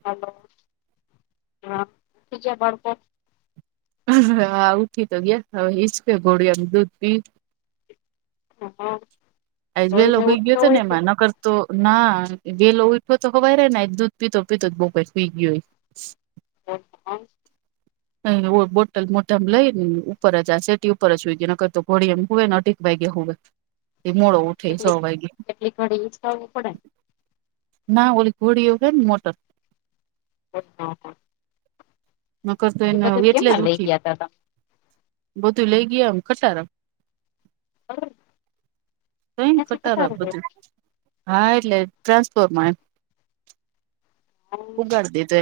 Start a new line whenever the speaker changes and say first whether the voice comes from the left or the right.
left: Hello હા તજ બકો
right: હા ઉઠી તો ગયા હવે ઈજ કે ઘોડિયા ન દૂધ પી
left: હા હા
right: આજઈ ગયો ને મા ન કરતો તો ના ગેલો ઉઊઠો તો ખવાર રે દૂધ પીતો પીતો બહ પ પઈ ગયો હોય
left: ઓમ.
right: બોટલ મોટામ લઈ ને ઉપર જ આ સેટી ઉપર જ હોઈ ગઈને તો ઘોડી એમ હો ને વગે હોવે એ મળ સો
left: કેટલીક
right: વાગ્યા
left: કેટલીક ઘડી હિચકાવવું પડે ને
right: ના ઓલી ઘોડીઓ કે ને મોટર
left: હ હા હા
right: નકર તો એને એટલે જ
left: કેમાં લઈ
right: ઉઠી
left: ગયા તા
right: બધું લઈ ગયા એમ ખટાર.
left: તમે
right: કઈ કટાર
left: ખબર
right: બધું. હા એટલે ટ્રાન્સફોર માં એમ.
left: ત્યાંથી
right: ઉગાડ દીધ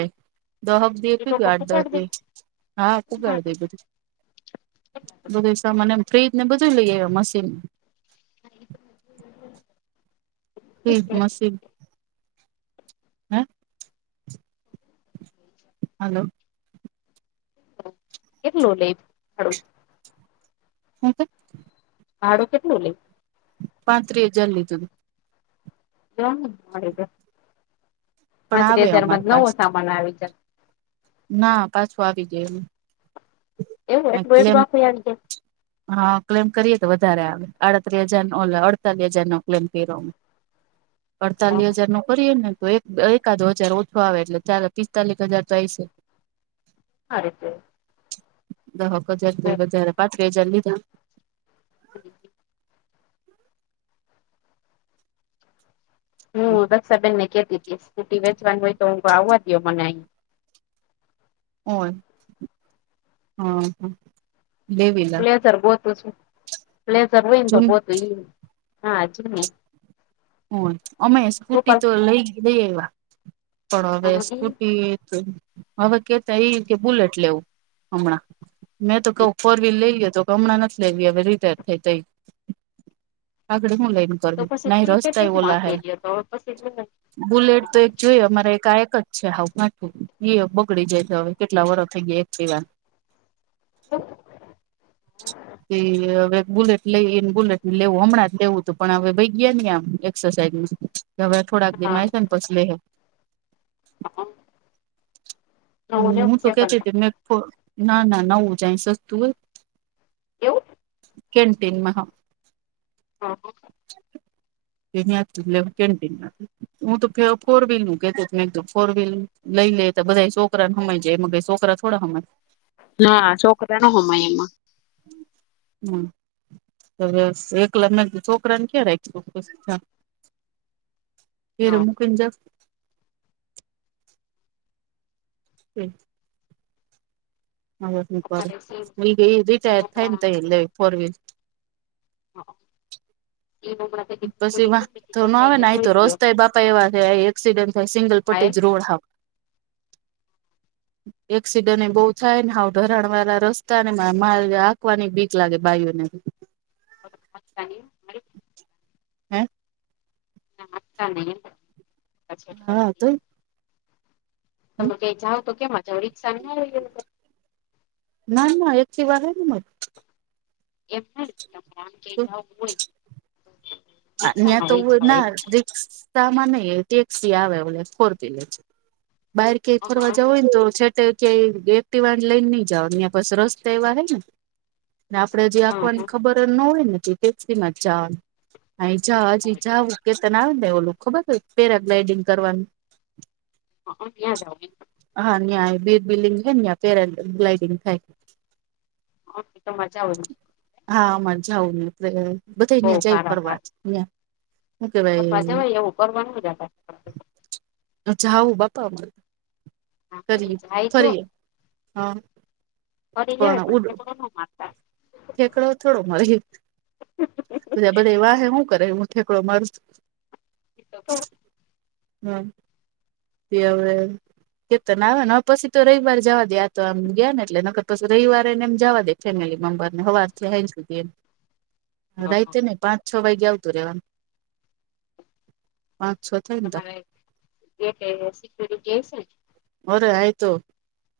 right: દહક દે
left: પટાડી એ લોકો
right: કેગાડ.
left: પટાડી
right: હા કુંગા દ બધુ. બધું સાને ફ્રીજ ને બધું લઈ મશીન
left: હા.
right: ી મસી હા. હલો.
left: કેટલું લેડું
right: હ તો.
left: ભાડું કેટલું લે.
right: પાંત્રીજલ ત.
left: ના મળી ગ
right: પણ
left: પાંત્રી
right: આવે
left: હજાર માં
right: અમારી
left: નવો
right: પાસે
left: સામાન આવી જ.
right: ના પાછું આવી જાય એમ
left: એવું
right: ક્લેમ
left: એટલું એ થ છે.
right: હા ક્લેમ કરીએ તો વધારે આવે આડત્રીસ હજાર નો અડતાલીસ હજાર નો ક્લેમ કર્યો અ. અડતાલીસ હજાર નો કરીએ ને તો એક. એકાદો હજાર ઓછો આવે એટલે ચાલે પિસ્તાલીસ હજાર તો આઈ છે.
left: હ રીતે.
right: દક હજાર તો વધારે પાચ્રી હજાર લીધા.
left: હ. હું બસબનને કેતી હતી સ્કૂટી વેચવાની હોય તો હું આવવા દયો મને.
right: હો હમ હ. લેવી લા
left: પ્લેઝર ગોતું છ પ્લેઝર હોય ને તો
right: જૂન
left: ગોતું એ હા જ નને
right: હ અમે
left: ગોપાલ
right: સ્કૂટી તો લઈ લઈ એવા. પણ હવે
left: ઈ
right: સ્કૂટી હવે કેતા એ રીતે બુલેટ લેવું હમણા. મેં તો ક ફોર વ્હીલ લઈ ગ તો હમણાં નથી લેવી હવે રીપેર થઈ તઈ. આગડી હું લઈન
left: તો
right: કરવી
left: પછી
right: નહી
left: બુલેટ
right: રસ્તાય
left: એટલું
right: ઓલા હૈ
left: આંકડી ગયો તો પછી
right: બુલેટ તો એક મારે એક જ છે હું એ બગડી જાય છે હવે કેટલા વર થઈ ગયા એક સિવા
left: હ.
right: કે હવે બુલેટ લઈને બુલેટ લેવું હમણાં જ લેવું હતું પણ હવે ભાઈ ગયા આમ એક્સરસાઇઝ ન હવે થોડાક દિ.
left: હા
right: [unintelligible]
left: નવું
right: હમ હું
left: નેવું
right: તો
left: સેકન્ડ
right: કેતી કે ના ના નવું જાય સસ્તું હોય.
left: કેવું?
right: કેન્ટીનમાં.
left: હા
right: [unintelligible] કેન્ટીનમાંથી હું તો ફોર વ્હીલ નું કેતો મે ફોર વ્હીલ લઈ લે બધાય છોકરા સમાયી જાય એમ છોકરા થોડા સમાય?
left: ના છોકરા નો હોમાય એમાં
right: હમ. હ એકલા છોકરા ને ક્યાં રાખીશું? ઘેર
left: હા
right: મૂકી જાવ? હમ
left: અમારે સેમ એ
right: રિટાયર થાય ને
left: હમણાં
right: ત્યારેજ લેવી ફોર વ્હીલર
left: હ એ બ [unintelligible]
right: બસ એમા થો ન આવે ને અહી તો
left: ગયો
right: રોસ્તા બાપા એવા થયા એક્સિડેન્ટ થસે તોય સિંગલ
left: હા એમ
right: પટીજ રોડ આવે
left: [inaudible]
right: એક્સિડન્ટ બહુ થાય અને સાવ ધરાણ વાળા રસ્તા ને એમા માલ આંકવાની બીક લાગે બાઈઓને તો.
left: [inaudible] મારી
right: હે? હા તોય
left: [unintelligible] તમે ક્યાઈ જાઓ તો સેમા જાવ રિક્ષા
right: ના ના એક્ટિવા નથી મારી
left: એમ નથી આમ તમારે કઈક જવુ હોય રિક્ષામાં વહી જાય
right: ના રિક્ષામા નઈ ટેક્સી આવે ફોર વ્હીલર છે. બહાર ક્યાય ફરવા જવુ હોય ને તો ક્યાંય એક્ટિવા લઈને નઈ જવાનુ અહીંયા પાછા રસ્તા એવા છેને આપણેે જયા આકવાની
left: તમારે
right: ખબર ન હોય ને ત્યા ટેક્સી મા જવાનુ. હા ઈજાજ ઈજા ઉકે તને આવે ને એ ખબર હો પેરાગ્લાઇડિંગ કરવાનું.
left: [unintelligible]
right: હા અહી ત્યા બેર બિલ્ડિંગ છે ને ત્યા પેરાગ્લાઈડિંગ થાય.
left: હ તો મજા આવ [unintelligible]
right: હા અમારે જાવુ ને એટલે બધાય ત્યા જાય ફરવા જ
left: પણ મજામા એવુ ફરવાનુ
right: અચ્છા આવું બાપા બધ કરીએ
left: જાય
right: ફરીએ હા [unintelligible]
left: ફરી જાઓ ને
right: પણ
left: તો ત્યા
right: ઉડ
left: ઠેકડો ના માંગતા
right: ઠેકડો થોડો મળે બધા વાહે સુ કરે હુ ઠેકડો મારુ તો
left: [inaudible]
right: હમ તે હવે કે તોને આવે પછી તો રવિવાર જવા દે આ તો આમ ગયા ને એટલે નહિતો પછી રવિવાર એને આમ જવા દે ફેમિલી મેમ્બર ને સવાર થી સાંજ સુધી એમ રાત ને પાંચ છ વાગ્યે આવતુ રહેવાનુ. છ થાય ને તા
left: તમારે ગેટે સિક્યુરિટી હસે ને?
right: અરે અહી તો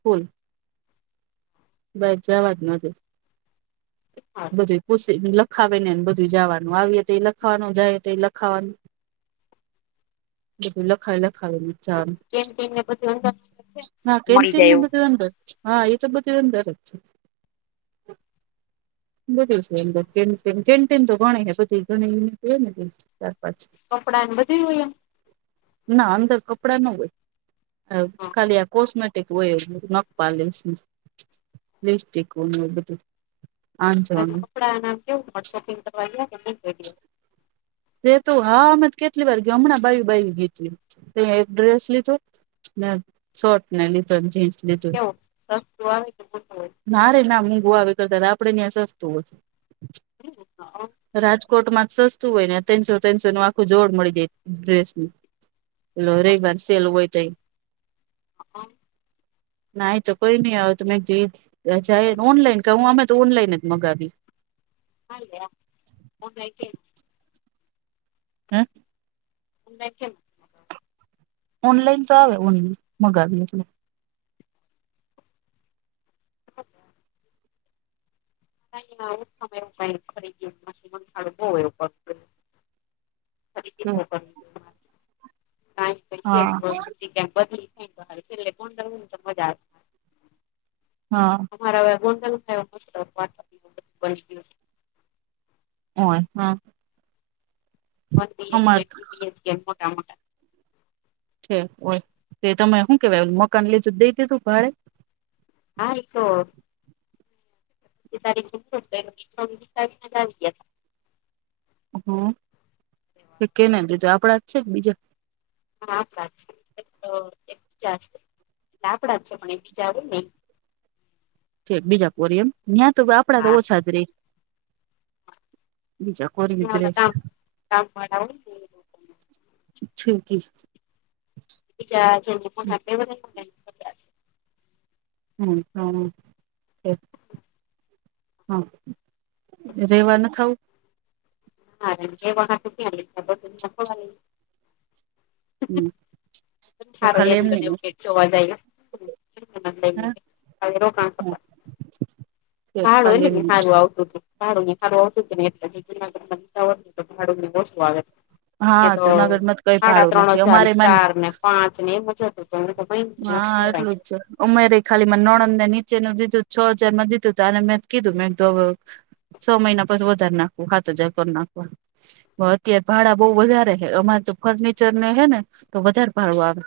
right: ફૂલ. બહાર જવાજ ના દે બધુ પૂછે લખાવેને એમ બધુ જવાનુ આવીએ તો પણ લખાવાનુ જઈએ તો પણ લખાવાનુ. બધુ લખાવી લખાવી નેજ
left: કેન્ટીન ને બધું અંદર છે.
right: જવાનુ
left: મળી
right: કેન્ટીન
left: જાય
right: ને
left: એવું.
right: બધુ અંદર હા એ તો બધુ અંદર જ છે. બધુ છે એમતો કેન્ટીન તો ગણી બધી છે ઘણી હોય ને ચાર પાંચ
left: કપડા અને બધુ હોય એમ
right: ના અંદર કપડા ના હોય ખાલી આ કોસ્મેટ હોય એ ન લ બધું [unintelligible] આંજણ
left: કારણકે કપડા ને આમ કેવુ બહાર સોપિંગ કરવા ગયા હોય ને એમ
right: એતો હા અમે કેટલીય વાર ગયા હમણા બાયુ બાયુ ગયાતા એક ડ્રેસ લીધો અને શર્ટ લીધા અને જીન્સ લીધુ.
left: સસ્તુ આવે કે મોંઘુ હોય?
right: નારે ના મોંઘુ આવે જરા આપડે ત્યા સસ્તુ હોય.
left: હ [inaudible]
right: રાજકોટમાં જ સસ્તુ હોય ને ત્રણસો ત્રણસોનુ આખુ જોડ મળી જાય ડ્રેસનુ.
left: હોય
right: રવિવાર સેલ હોય ત્યા
left: હ [inaudible]
right: ના અહી તો કોઈ નહી આવે તો ઓનલાઈન કરિએ અમે તો ઓનલાઈન જ મંગાવીએ.
left: હલે ઓમઈતે.
right: હમ.
left: એ કે.
right: ઓનલાઈન તો આવે ઓનન મગા આપ ત
left: હચ. નું સમયાય ખડ બ એવું પડ. પૈી
right: હા
left: અનુભવ. ક્યાંક બદલી થાય છેલ્લે પણવું ને તો મજા આવે.
right: હા.
left: રા ગોલાયં દ.
right: હો હા. અમાર
left: કે મોટા મોટા.
right: છે હોય તે તમે શું કેવાય મકાન લીધું દઈ દીધું ભાડે.
left: હા તારી તારી જ આવી ગયા.
right: હમ કેને બજ આપડા જ છે બીજા.
left: હા આપડા જ છે તો એકબીજા એટ આપડા જ છે પણ એકબીજા આવું નહી.
right: બીજા કોરી એમ જ્યાં તો આપડા તો ઓછા જ રે બીજા. કોરી
left: ને હા
right: ગુજરેશ
left: કામ કામ વાળા હોય ને એ લોકોને
right: છેીકી.
left: બજ છેને હાેધ.
right: હમ હમ. હા રેવા ન ખાવું.
left: હા એ વા સુૂટ.
right: આવું તો ખાલી
left: ઠારોનીવ.
right: એમને
left: જોવા જાય ક.
right: [inaudible]
left: સારું એટલે
right: ખાલી
left: કે
right: એમ
left: સારું આવું. ભા ને સારું હતું જ ને એટ જગઢ ભાડું ને ઓું આવે. એ
right: હા
left: તો
right: જુનાગઢમાં જ કઈ
left: સાડા
right: ભાડું
left: ત્રણ
right: નથી
left: હજાર
right: અમારે મન
left: ચાર ને પાંચ ને એમ જતું. બમ તો ભઈ શ એ લાગને.
right: ઉમેરે ખાલી નોણંદ ને નીચેનુંું દીધું છ હજાર માં દીધું તો અને મે કીધું મેં. છ મહિના પછી વધારે નાખવું સાત હજાર કર નાખવા. અત્યારે ભાડા બહ વધારે હ અમારે તો ફર્નિચર ને હે ને તો વધારે ભાડું આવે.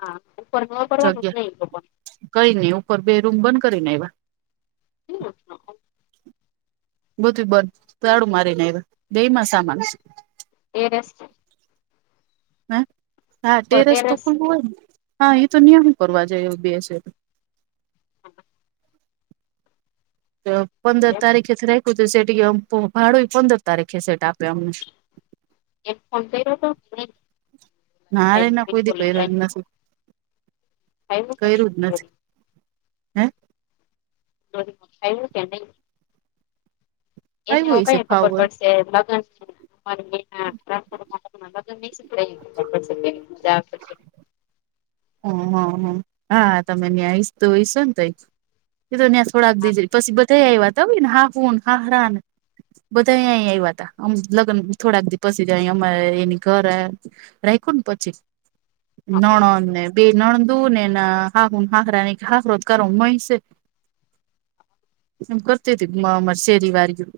left: હા ઉપર હ ફનું જ
right: જગ્યા
left: નહીં તો.
right: કઈ નહી ઉપર બે રૂમ બંધ કરીને એવા.
left: હ ઓ.
right: ગુ બંધ તાડું મારીને આવ બે માં સામાન.
left: એ રસ.
right: હે હા
left: ઉપર
right: ટેરસ તો
left: ટેરેસ
right: ખુલ્લુ હોય ને. હા એ તો નિયમિ કરવા જાય એવું બે સે. પંદર તારીખે જ રાયખુ સેટી એમ ભાડુયે પંદર તારીખે સેટ આપે અમને.
left: એક ફોન કયરો તો [inaudible] નહી
right: કયરુ જ
left: ખબર
right: નથી. હે!
left: જરીક [unintelligible] આયવુ કે ની. એને અવે
right: આવ્યું હશે
left: કઈ ખબર
right: ફાવર
left: પડશે લગન [inaudible] [inaudible] [inaudible]
right: હમ હ હ હા તમે ન્યાયશ તો હોયશો ને તઈ જ. એ તો ન્યાં સોડાક દઈ જ પછી બધા આયવા તા ને હાહુ ને, હહરા ને... બધા અંયા્યાહ તા આમ લગન થોડાક દી પસી જાય અમા એની ઘર રાયખું ને પછી નણને બે નણંદુ નેન અ હાહુ હાખરા ને ખાસ રોજકારો હોંય સે. એમ કરતી તી મ મા શેરી વાારીગું.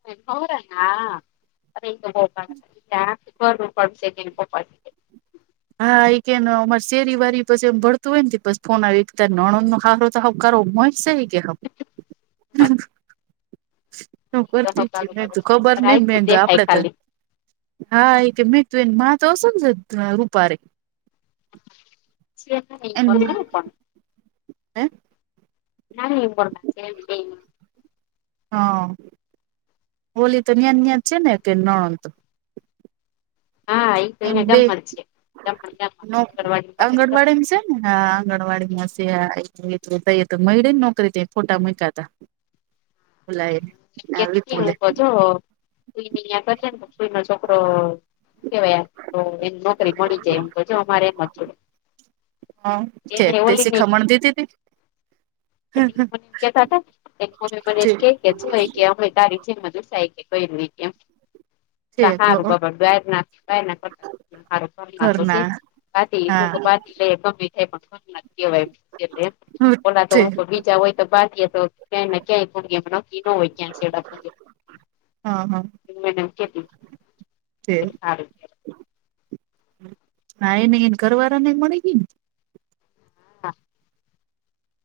left: ઓરા આ [inaudible]
right: હા એ કે અમારે શેરી વારી પસી એમ ભળતું હોય તે ફોન આવી નણંદ નો હાહ તહ કરો મોય સે હ કે હમ. શું કરતી તી મે ખબર નહ
left: રાયખું
right: મેધ
left: દેખાય
right: આપડે તો.
left: ખાલી
right: હા એ મેત તું એ મા તો ઝ રૂપારે
left: [inaudible]
right: એની
left: પણ
right: હે.
left: ના એ બ [inaudible]
right: હ, હોલી તો ન્યા ન્યા છે ને કે નણંત.
left: હા ઈ તો
right: એમ
left: અહીંયા
right: બે
left: ગામમાં જ છે ગામમાં ને ગામમાં
right: ન
left: જ આંગણવાડી નોકરી કરતી
right: આંગણવાડીન સે. હા આંગણવાડીમાં સે [inaudible] ત મયડી જ નોકરી તે ખોટા મૂયકા તા. ઓલા એ
left: થી
right: આ
left: કજ
right: વિપુલે
left: [inaudible] કર ને સુઈ ન છોકરો કેવાય તો એક નોકરી મળી જે એ કજ અમારે એમ જ
right: હા
left: છે
right: કે
left: એને
right: તે
left: ઓલી ને એટલે
right: સીખામણ દીધી તીતી.
left: [inaudible] કેતા તા એક [inaudible] મ
right: ઠેક
left: કે છેકે અમે તારી જેમ દાસાઈ કે કે કયરુ એમ. ત
right: ઠેક
left: હારુ
right: હઅ
left: બબર બેર ના બેર કરતા. માર ઘ તો સે
right: ઘરના
left: ભાતી એવું
right: હા
left: ભ [inaudible] ગમે. એ પણ ખ કેવાય
right: હ
left: ઓલા
right: ઠેક
left: તો બીજા હોય તો બાકી તો કેને કે પણગ મન નકી ન હોય ક્યાં સેડ.
right: હ હ
left: [inaudible]
right: હા ઈની ઘર વારા ને મળી ગયી.
left: હમ્મ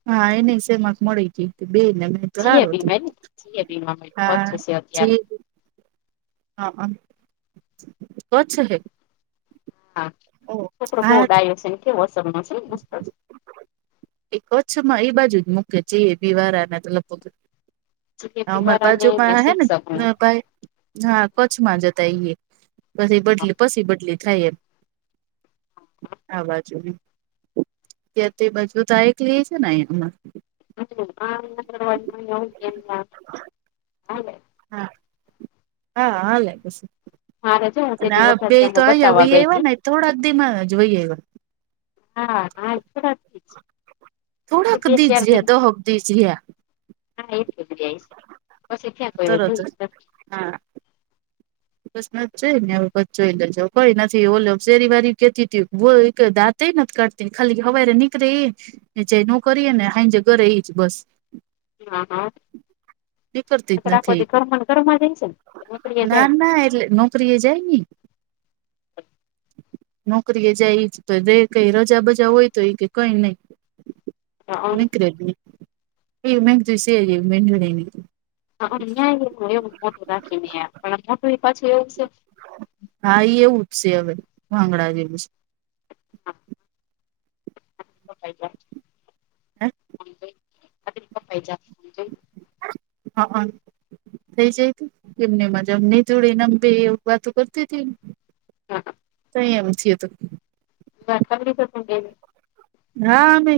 right: હા એને સેમાં મળી તીતી બેને. તો
left: જીએ
right: હારુ
left: બી
right: તુ.
left: માં ને જીએ બી માં
right: હા
left: પચ્ચીસ છે
right: જે.
left: અત્યારે
right: હા હ કચ હે.
left: હા છોકળો બઉ
right: હા
left: ડાયો સે ને કેવો અ સમનો સે ને પૂસતો.
right: એ કચ્છ માં એ બાજુ જ મૂકે જેઈબી વારાને તો લગ
left: જીએપી
right: અમાર
left: વાળાને
right: બાજુમાં હે ને
left: શિક્ષકને
right: ભાઈ હા કચ્છમાં જતા ઈએ પસી એ બદલી, પસી બદલી. થઈએ. આ બાજુને ત્ય તે બાજુ ત એકલીએ સે ને એમાં.
left: [inaudible]
right: હા, હા હાલે સ.
left: મારે જો હું તે
right: અને
left: દી
right: આ બે તો
left: વઘાસિયામાં
right: આ વઈ
left: બતાવવા ગઈ
right: આવ્યા
left: તી
right: ને થોડા દીમા જ વહી આયવા.
left: હા હાજ થરા થી જ.
right: થોડાક
left: બે
right: દીજ
left: ચાર દિન
right: રયા દહક દીજ રયા.
left: હા એ [inaudible] પસી ક્યાં કોઈ
right: તરત
left: જોઈ
right: જ.
left: નથી
right: હા બસ જોઈ ને હ બ જોઈ લેજો કોઈ નથી. ઓલું શેરી વારી કેતી ત્યુ હોવે ઈ કે દાંત તે નથી કાઢતી ખાલી હવારે નીકળે એ જે નો કરીએ ને હાજે ઘરે એજ બસ.
left: હા હા
right: નીકળતી જ
left: નકર આખો
right: નથી
left: દી ઘરમાં ને ઘરમાં જ હશે ને કે નોકરી
right: ના
left: જાય.
right: ના એટલે નોકરી એ જાયને. નોકરી એ જાય ઈજ. કઈ રજા બજા હોય તો ઈ કે કઈ નહી. નિકરે જ ની. એ મેં કીધું છે જ એવી [inaudible]
left: હા ન્યાય એવું મોટું રાખીને પણ મોઢું એ પાછું એવું છે ન
right: હા એ એવું જ છે હવે ભાંગડા જેવું છે.
left: કપાઈ જાય
right: છે હે
left: [inaudible] હાજરી કપાઈ જાય.
right: હઅ ન થઈ જાય તો એમ ને એમ જ આમ નીતુડી ને અમે બે વાતો કરતું હતું ને
left: હા હા
right: તઈ એમ થયું તું.
left: રાખ આવડી ગયા તમને બેને.
right: હા અમે